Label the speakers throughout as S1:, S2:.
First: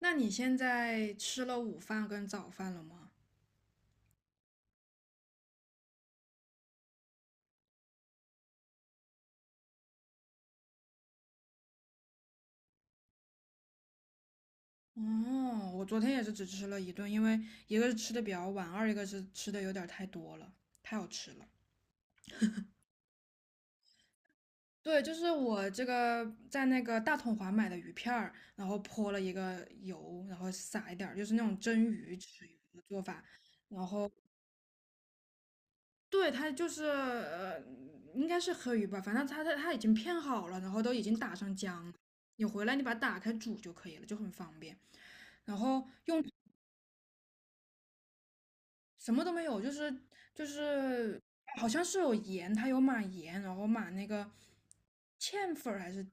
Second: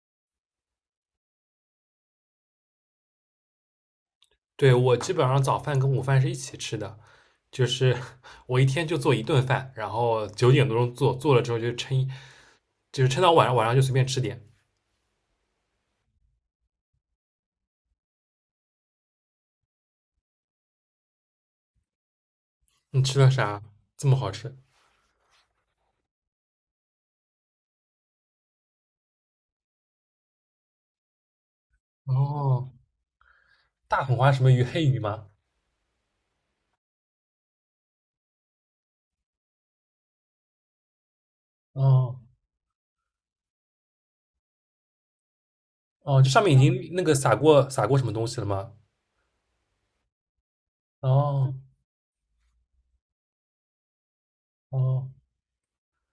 S1: 那你现在吃了午饭跟早饭了吗？
S2: 对，我基本上早饭跟午饭是一起吃的，就是我一天就做一顿饭，然后9点多钟做，做了之后就就是撑到晚上，晚上就随便吃点。
S1: 哦，我昨天也是只吃了一顿，因为一个是吃的比较晚，二一个是吃的有点儿太多了，太好吃了。
S2: 你吃了啥？这么好吃？
S1: 对，就是我这个在那个大统华买的鱼片儿，然后泼了一个油，然后撒一点儿，就是那种蒸鱼吃鱼
S2: 哦，
S1: 的做法，然
S2: 大
S1: 后
S2: 红花什么鱼？黑鱼吗？
S1: 对，他就是应该是黑鱼吧，反正他已经片好了，然后都已经打上浆
S2: 哦
S1: 你回来你把它打开煮就可以了，就很方便。然后
S2: 哦，
S1: 用
S2: 这上面已经那个撒过什么东西了吗？
S1: 什么都没有，就是
S2: 哦
S1: 好像是有盐，它有码盐，然后码那个
S2: 哦
S1: 芡粉儿还是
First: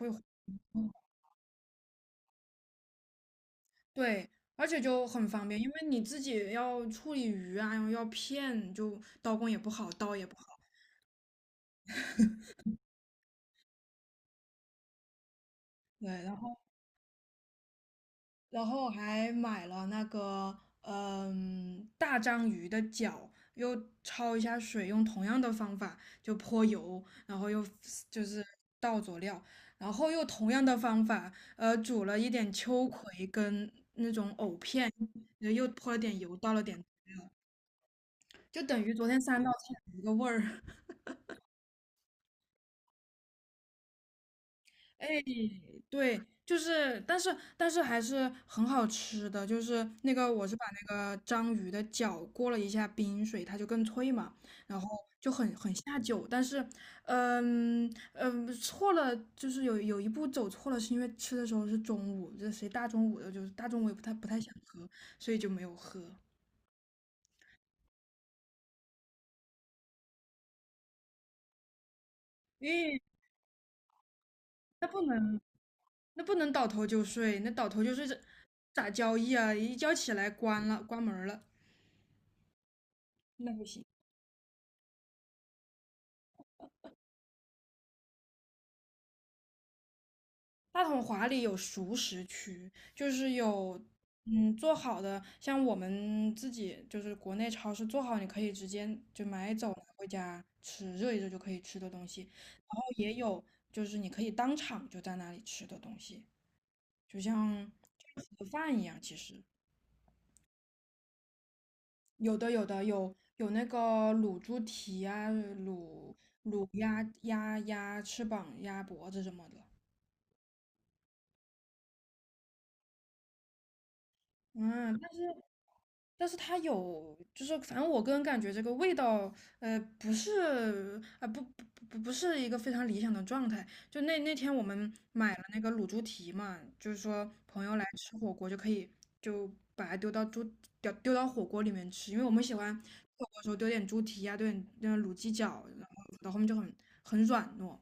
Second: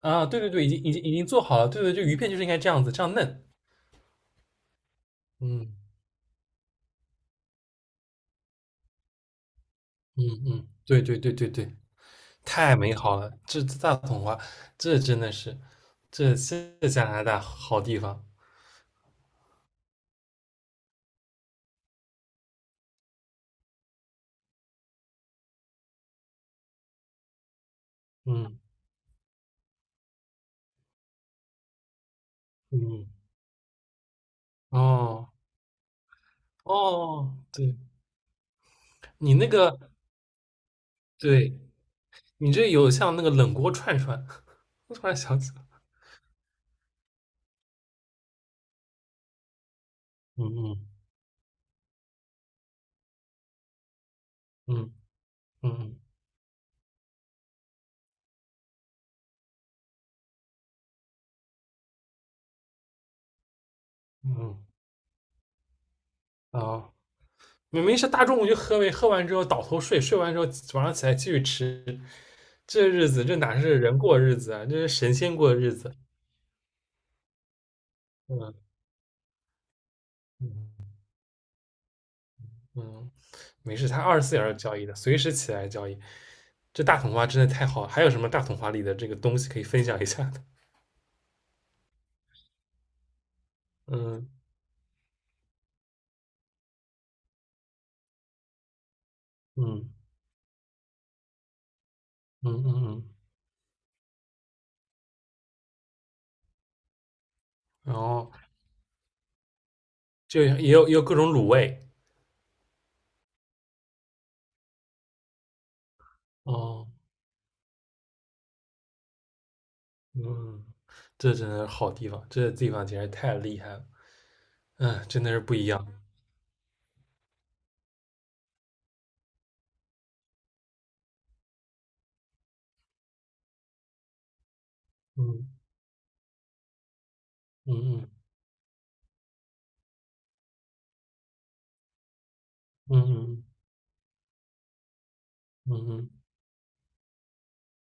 S2: 啊，对对对，已经做好了。对对，就鱼片就是应该这样子，这样嫩。
S1: 对，而且就很方便，因
S2: 嗯
S1: 为你自己要处理鱼啊，要片，就刀工也不好，刀
S2: 嗯
S1: 也不好。
S2: 嗯，对对对对对，太美好了，这大红花，这真的是。
S1: 对，
S2: 这
S1: 然后。
S2: 这加拿大好地方，
S1: 然后还买了那个大章鱼的脚，又焯一下水，用同样的方法就泼油，然后又就是
S2: 嗯
S1: 倒佐料，然后又同样的方法，煮了一点秋
S2: 嗯，
S1: 葵跟藕片，
S2: 哦
S1: 又泼了点油，倒了点，
S2: 哦，对
S1: 就等于昨天
S2: 你
S1: 三
S2: 那
S1: 道菜
S2: 个，
S1: 一个味儿。
S2: 对你这有像那个冷锅串串，我突
S1: 哎，
S2: 然想起来，
S1: 对，就是，但是还是很好吃的，就是那个
S2: 嗯
S1: 我是把
S2: 嗯
S1: 那个章鱼的脚过了一下冰水，它就更脆嘛。
S2: 嗯
S1: 下
S2: 嗯
S1: 酒，但是，嗯嗯，错了，就是有一步走错了，是因为吃的时候是中午，这谁大中午的，就是大中午也不太想
S2: 嗯，
S1: 喝，所以就没有喝。
S2: 哦，明明是大中午就喝呗，喝完之后倒头睡，睡完之后晚上起来继续吃，
S1: 因
S2: 这
S1: 为
S2: 日子这哪是人过日子啊，这
S1: 那
S2: 是
S1: 不
S2: 神仙
S1: 能
S2: 过日子，
S1: 那不能倒头就睡，那倒头就睡这
S2: 嗯
S1: 咋交易啊？一觉起来关了
S2: 嗯。
S1: 关门儿了，
S2: 嗯，
S1: 那不
S2: 没
S1: 行。
S2: 事，它24小时交易的，随时起来交易。这大统花真的太好了，还有什么大统花里的这个东西可以分享一下的？
S1: 大统华里有熟食区，就是有
S2: 嗯
S1: 做好的，像我们自己就是国内超市做好，你可以直接就买走
S2: 嗯
S1: 拿回家吃，热一热就可以吃的东西。
S2: 嗯
S1: 然
S2: 嗯
S1: 后
S2: 嗯，
S1: 也有就是你可以当场就在那里吃的东西，就像
S2: 然后
S1: 盒饭一样。其实
S2: 就也有各种卤味
S1: 有的有那个卤猪蹄啊，卤卤
S2: 哦，
S1: 鸭鸭翅膀、鸭脖子什么的。
S2: 嗯，这真的是好地方，这地方简直太厉害了，
S1: 嗯，
S2: 嗯，
S1: 但是
S2: 真的是不一样，
S1: 但是它有，就是反正我个人感觉这个味道，不是啊、不是一个非常理想的状态。就那那天我们买了
S2: 嗯
S1: 那个卤猪蹄嘛，就是说朋友来
S2: 嗯
S1: 吃火锅就可以就把它丢到猪丢到火锅里面吃，因为我们喜欢
S2: 嗯
S1: 火锅的
S2: 嗯
S1: 时候丢点猪蹄啊，丢点卤鸡脚，
S2: 嗯
S1: 然
S2: 嗯
S1: 后
S2: 嗯
S1: 到后面就很很软糯，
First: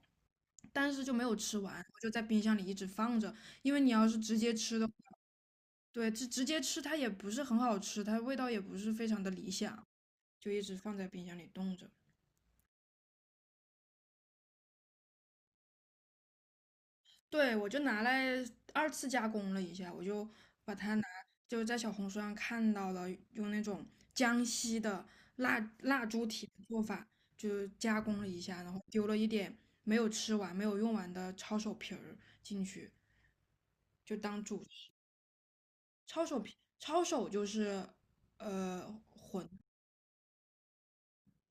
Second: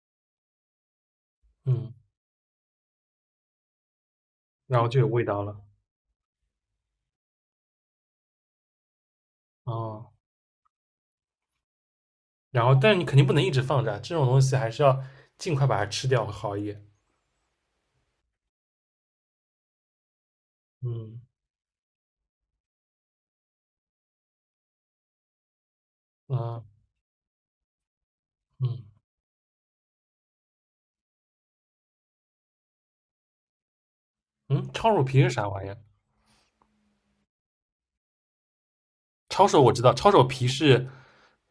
S1: 但是就没有吃完，
S2: 嗯，
S1: 我就在冰箱里一直放着，因为你要是直接吃
S2: 然
S1: 的
S2: 后
S1: 话。
S2: 就有味道了
S1: 对，直接吃它也不是很好吃，它味道也不是非常的理想，
S2: 哦，
S1: 就一直放在冰箱里冻着。
S2: 然后但是你肯定不能一直放着啊，这种东西还是要尽快把它吃掉会好一点，
S1: 对，我就拿来二次加工了一下，我就把它拿，
S2: 嗯
S1: 就是在小红书上看到了用那种江西的腊猪蹄的
S2: 啊
S1: 做法，就加工了一下，然后
S2: 嗯。
S1: 丢了一点没有吃完、没有用完的抄手皮儿进去，就当主
S2: 嗯，
S1: 食。
S2: 抄手皮是啥玩意儿？
S1: 抄手皮，抄手就是呃馄
S2: 抄手我知道，抄手皮是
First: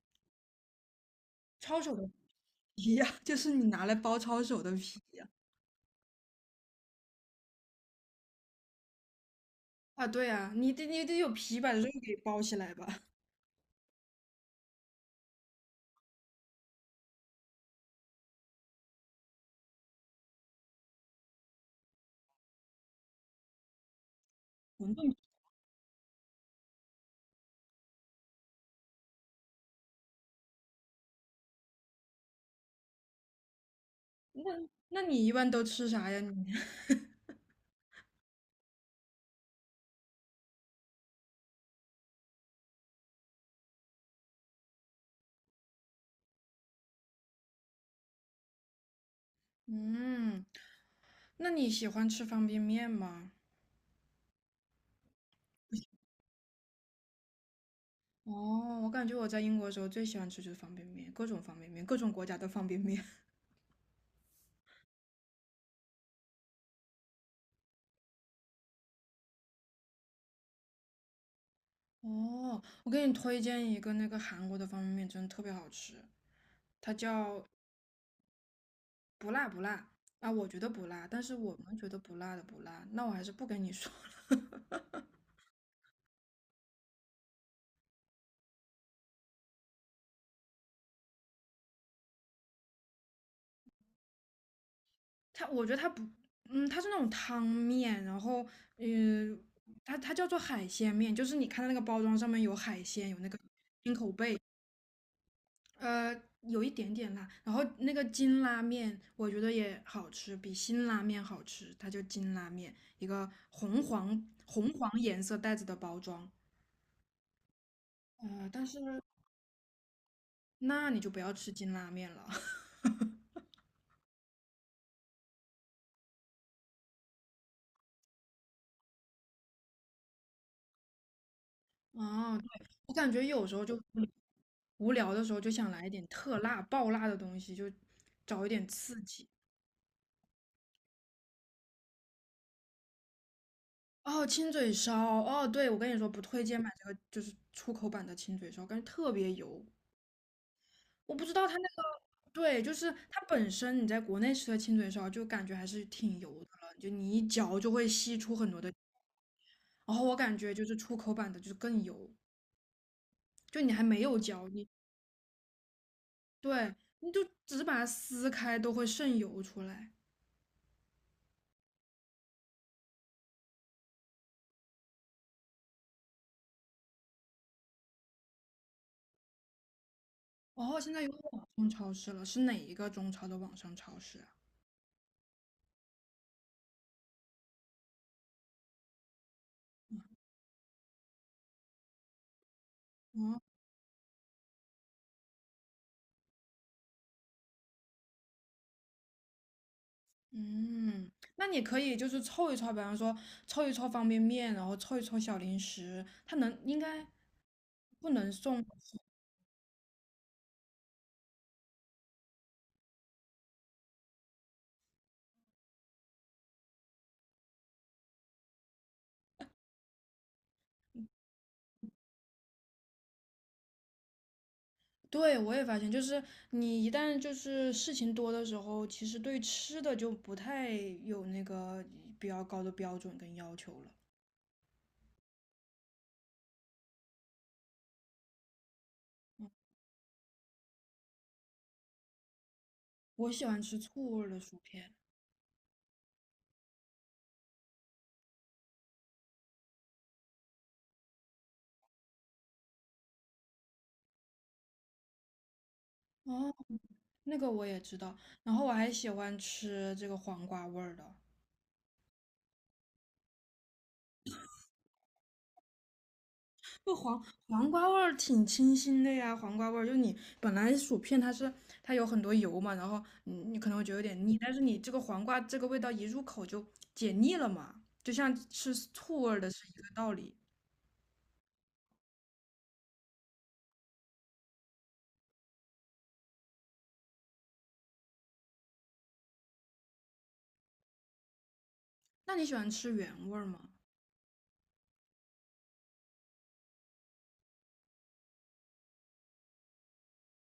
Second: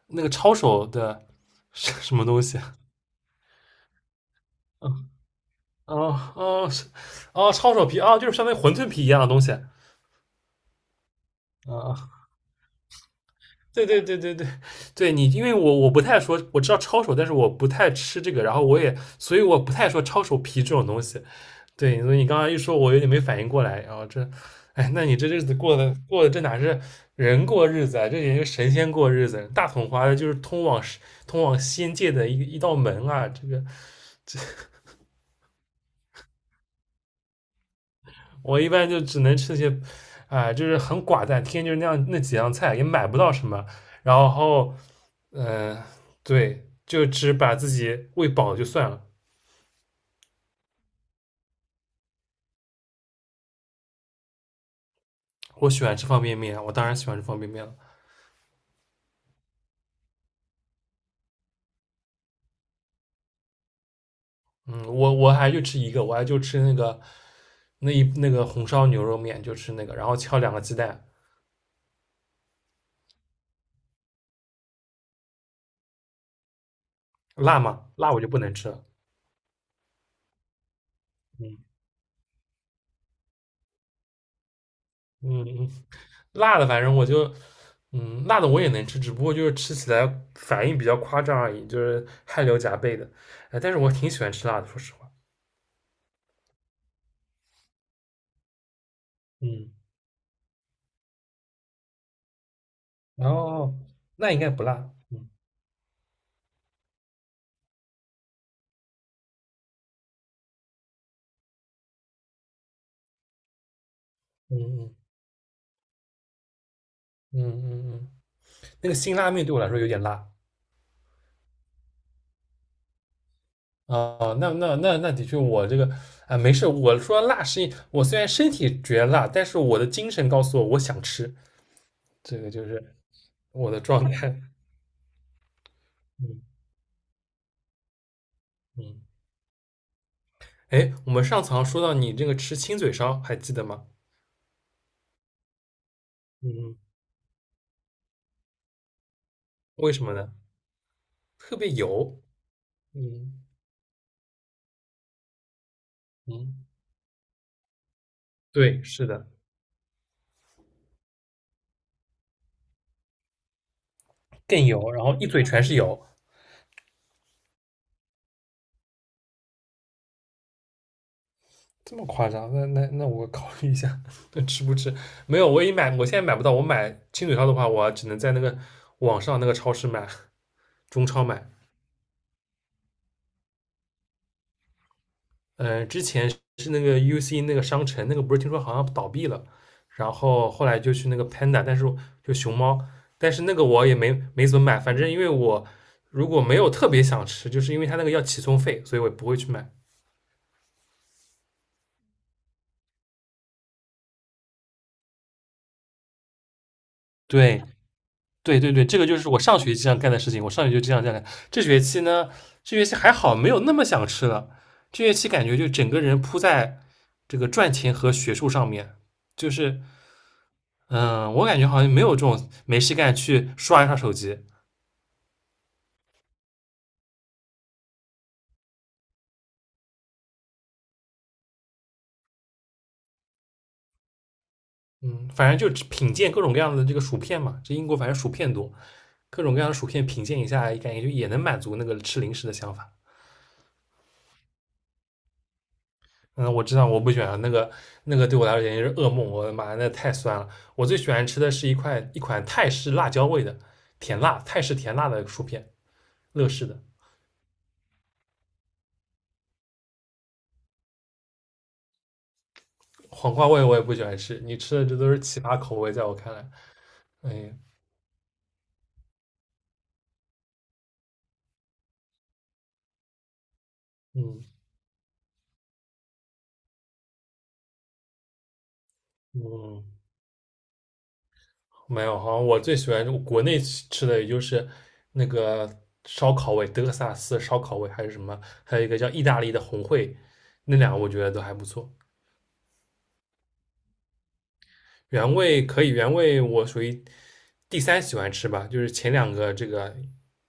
S2: 那个抄手的
S1: 抄
S2: 是
S1: 手 的
S2: 什么东西？
S1: 皮呀、就是你拿来包抄手的皮
S2: 嗯，
S1: 呀、
S2: 哦哦是哦，抄手皮啊，就是相当于馄饨皮一样的东西。
S1: 啊。对呀、你得有皮把肉
S2: 啊，
S1: 给包起来吧。
S2: 对对对对对，对你，因为我不太说，我知道抄手，但是我不太吃这个，然后所以我不太说抄手皮这种东西。对，所以你刚刚一说，我有点没反应过来。然后这，哎，
S1: 馄
S2: 那
S1: 饨
S2: 你这日子过的这哪是人过日子啊？这也是神仙过日子。大统华的就是通往仙界的一道门啊。这个
S1: 皮，那你一般都吃啥呀你？
S2: 我一般就只能吃些，啊、就是很寡淡，天天就是那样那几样菜，也买不到什么。然后，嗯、对，就只把自己喂饱就算了。
S1: 嗯，那你喜欢吃方便面吗？
S2: 我喜欢吃方便面啊，我当然喜欢吃方便面了。
S1: 哦，我感觉我在英国的时候最喜欢吃就是方便面，各种方便面，各种国家的方便面。
S2: 嗯，我还就吃一个，我还就吃那个红烧牛肉面，就吃那个，然后敲两个鸡蛋，
S1: 哦，我给你推荐一个那个韩国的方便面，真的特别好吃，它叫
S2: 辣吗？辣我就不能吃了。
S1: 不辣不辣啊，我觉得不辣，但是我
S2: 嗯
S1: 们觉得不辣的不辣，那我还是不跟你说了。
S2: 嗯嗯，辣的反正我就辣的我也能吃，只不过就是吃起来反应比较夸张而已，就是汗流浃背的。哎，但是我挺喜欢吃辣的，说实话。
S1: 它，我觉得它不，它是那种汤面，然后，嗯、
S2: 嗯，
S1: 它它叫做海鲜面，就是你看到那个包装上面有海鲜，有那
S2: 然
S1: 个，
S2: 后那应该不辣。
S1: 有一点点辣，然后那个金拉面，我觉得也好吃，比辛拉面好吃，它叫金拉面，一个红黄
S2: 嗯
S1: 红黄
S2: 嗯
S1: 颜色袋子的包装，
S2: 嗯嗯嗯，
S1: 但是
S2: 那个辛拉面对我来说有点辣。
S1: 那你就不要吃金拉面了。
S2: 啊，那的确，我这个啊，没事。我说辣我虽然身体觉得辣，但是我的精神告诉我我想吃，
S1: 哦，
S2: 这个就
S1: 对，
S2: 是
S1: 我感觉有时候
S2: 我的
S1: 就
S2: 状态。
S1: 无聊的时候就想来一点特
S2: 嗯
S1: 辣、爆辣的东西，就找一点刺
S2: 嗯，
S1: 激。
S2: 哎，我们上次好像说到你这个吃亲嘴烧，还记得吗？
S1: 哦，亲嘴烧，哦，对，我跟你说不推荐买
S2: 嗯，
S1: 这个，就是出口版的亲嘴烧，感觉特别油。
S2: 为什么呢？
S1: 我不知道它
S2: 特
S1: 那
S2: 别
S1: 个，
S2: 油。
S1: 对，就是它
S2: 嗯
S1: 本身你在国内吃的亲嘴烧就感觉还是挺油
S2: 嗯，
S1: 的了，就你一嚼就会吸出很多的。
S2: 对，是的，
S1: 然后我感觉就是出口版的就是更油，就你还没有嚼，
S2: 更
S1: 你
S2: 油，然后一嘴全是油，
S1: 对，你就只是把它撕开都会渗油出来。
S2: 这么夸张？那我考虑一下，那吃不吃？没有，我也买，我现在买不到。我买亲嘴烧的话，我只能在那个网上那个超市买。
S1: 哦，现在
S2: 中
S1: 有
S2: 超
S1: 网
S2: 买。
S1: 上超市了，是哪一个中超的网上超市啊？
S2: 之前是那个 UC 那个商城，那个不是听说好像倒闭了，然后后来就去那个 Panda，但是就熊猫，但
S1: 哦，
S2: 是那个我也没怎么买，反正因为我如果没有特别想吃，就是因为他那个要起送费，所以我也不会去买。
S1: 嗯，那你可以就是凑一凑，比方说凑一凑方便面，然后凑一凑小零食，它能应该
S2: 对
S1: 不能
S2: 对
S1: 送。
S2: 对对，这个就是我上学期这样干的事情，我上学期就这样干的。这学期呢，这学期还好，没有那么想吃了。这学期感觉就整个人扑在这个赚钱和学术上面，就是嗯，我感觉好像没有这种没事干去刷一刷手机。
S1: 对，我也发现，就是你一旦就是事情多的时候，其实对吃的就不太有那个比较高的标准跟要求了。
S2: 嗯，反正就品鉴各种各样的这个薯片嘛，这英国反正薯片多，各种各样的薯片品鉴一下，感觉就也能满足那个吃零食的想法。
S1: 我喜欢吃醋味儿的薯片，
S2: 嗯，我知道我不喜欢那个对我来说简直是噩梦，我的妈，那太酸了。我最喜欢吃的是一款泰式辣椒味的泰式甜辣的薯片，乐
S1: 哦，
S2: 事的
S1: 那个我也知道，然后我还喜欢吃这个黄瓜味儿的。
S2: 黄瓜味我也不喜欢吃。你吃的这都是奇葩口味，在我看来，
S1: 不黄
S2: 哎，
S1: 黄瓜味儿挺清新的呀，黄瓜味儿就你本来薯片它是它有很多油嘛，然后你可能会觉得有点腻，
S2: 嗯
S1: 但是你这个黄瓜这个味道一入口就解腻了嘛，就像吃醋味儿的是一
S2: 嗯，
S1: 个道理。
S2: 没有，好像我最喜欢国内吃的也就是那个烧烤味，德克萨斯烧烤味，还是什么，还有一个叫意大利的红烩，那两个我觉得都还不错。
S1: 那你喜欢吃原味儿吗？
S2: 原味可以，原味我属于第三喜欢吃吧，就是前两个这个，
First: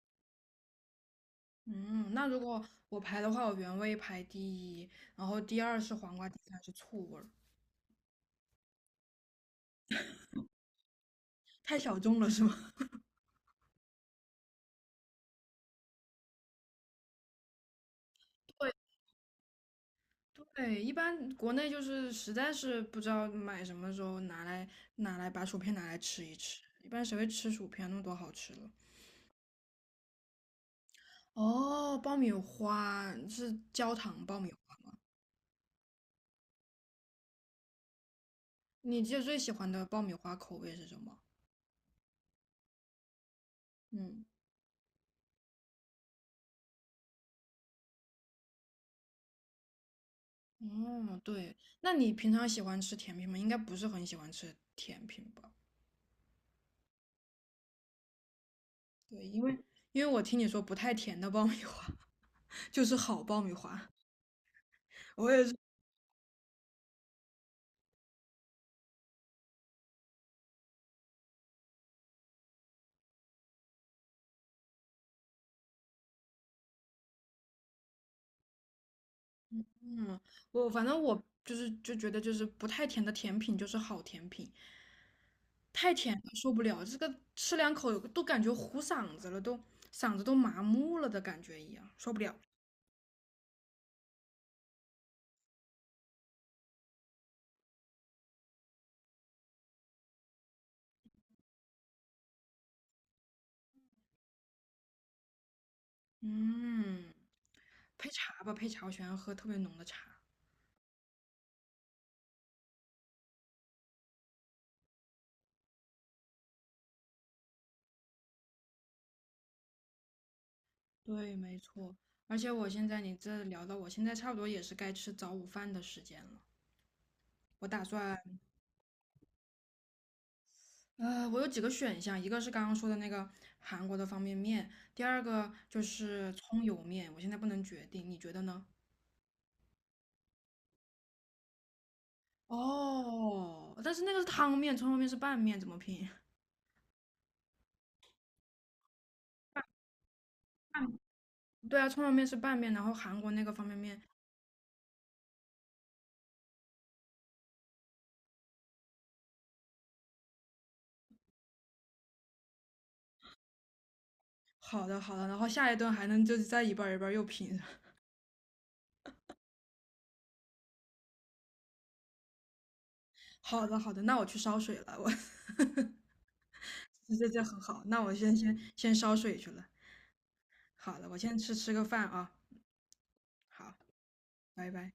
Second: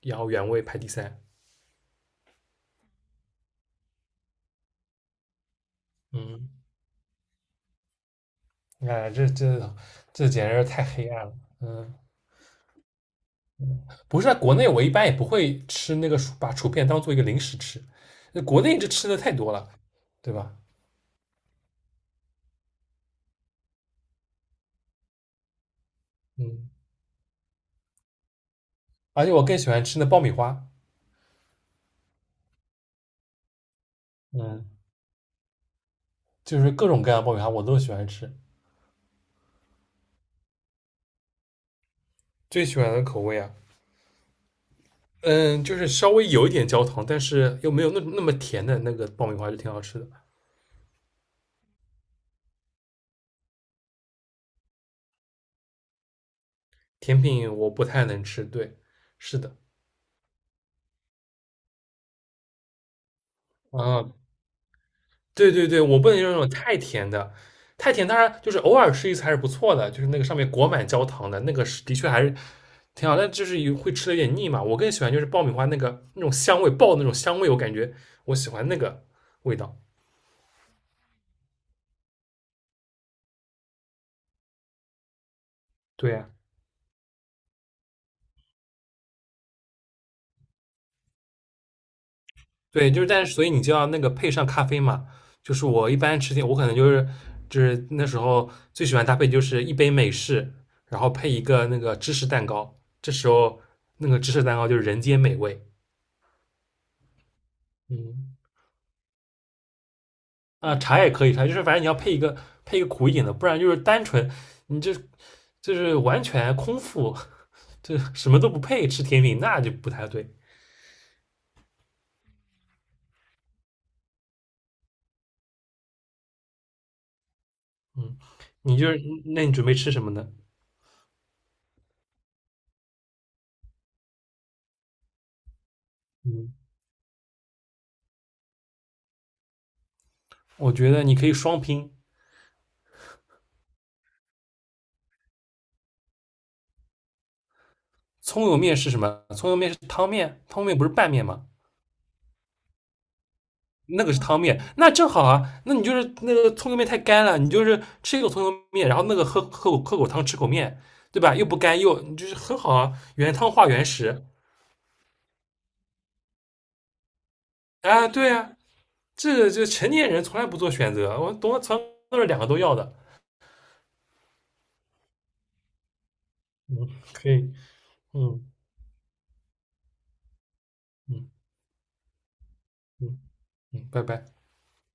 S2: 然后原味排第三。
S1: 嗯，那如果我排的话，我原味排第一，然后第二是黄瓜，第
S2: 嗯，
S1: 三是醋味儿，
S2: 哎，这简直是太黑暗了。
S1: 太
S2: 嗯，
S1: 小众了是吗？
S2: 不是啊，在国内我一般也不会吃那个薯，把薯片当做一个零食吃，那国内这 吃的太多了，对吧？
S1: 对，一般国内就是实在是不知道买什么的时候拿来把薯片拿来吃一吃，
S2: 嗯，
S1: 一般谁会吃薯片？那么多好吃的。
S2: 而且我更喜欢吃那爆米花。
S1: 哦，爆米花是焦糖爆米
S2: 嗯，
S1: 花，
S2: 就是各种各样的爆米花我都喜欢吃。
S1: 你记得最喜欢的爆米花口味是什么？
S2: 最喜欢的口味啊，
S1: 嗯，
S2: 嗯，就是稍微有一点焦糖，但是又没有那么甜的那个爆米花就挺好吃的。
S1: 哦，对，那你平常喜欢吃甜品吗？应该不是很喜欢吃甜品吧？
S2: 甜品我不太能吃，对，
S1: 对，
S2: 是
S1: 因
S2: 的，
S1: 为因为我听你说不太甜的爆米花 就是好爆米花，
S2: 啊，
S1: 我也
S2: 对
S1: 是。
S2: 对对，我不能用那种太甜的，太甜当然就是偶尔吃一次还是不错的，就是那个上面裹满焦糖的那个是的确还是挺好，但就是有会吃的有点腻嘛。我更喜欢就是爆米花那个那种香味爆的那种香味，我感觉我喜欢那个味道。
S1: 嗯，我反正我就是就觉得就是不太甜的甜品就是好甜品，太
S2: 对
S1: 甜了
S2: 呀、
S1: 受不了，这个吃两口都感觉糊嗓子了，都嗓子都麻木了的感觉一样，受不了。
S2: 对，就是但是所以你就要那个配上咖啡嘛。就是我一般吃甜，我可能就是那时候最喜欢搭配就是一杯美式，然后配一个那个芝士蛋糕。这时候那个芝士蛋糕就是人间美味。
S1: 嗯，配
S2: 嗯
S1: 茶吧，配茶，我喜欢喝特别浓的茶。
S2: 啊，茶也可以，茶就是反正你要配一个苦一点的，不然就是单纯你就是完全空腹，就什么都不配吃甜品，那就不太对。
S1: 对，没错。而且我现在你这聊到我现在差不多也是该吃早午饭的时间了，我打算
S2: 嗯，你就是那你准备吃什么呢？
S1: 我有几个选项，一个是刚刚说的那个韩国的方便面，第二个就是
S2: 嗯，
S1: 葱油面，我现在不能决定，你觉得呢？
S2: 我觉得你可以双拼，
S1: 哦，但是那个是汤面，葱油面是拌面，怎么拼？
S2: 葱油面是什么？葱油面是汤面，汤面不是拌面吗？
S1: 对啊，葱油面是拌面，然后韩国那个方便面，
S2: 那个是汤面，那正好啊。那你就是那个葱油面太干了，你就是吃一口葱油面，然后那个喝口汤，吃口面，对吧？又不干又你就是很好啊，原汤化原食
S1: 好的好的，然后下一顿还能就是再一半儿一半儿又拼，
S2: 啊，对啊，这个就成年人从来不做选择，我从来从来都是两个都要的，
S1: 好的好的，那我去烧水了，我
S2: 嗯，
S1: 这这
S2: 可
S1: 这
S2: 以，
S1: 很好，那我先
S2: 嗯
S1: 先先烧水去了，好了，我
S2: 嗯
S1: 先吃个饭啊，
S2: 嗯
S1: 好，
S2: 嗯，拜拜。
S1: 拜拜。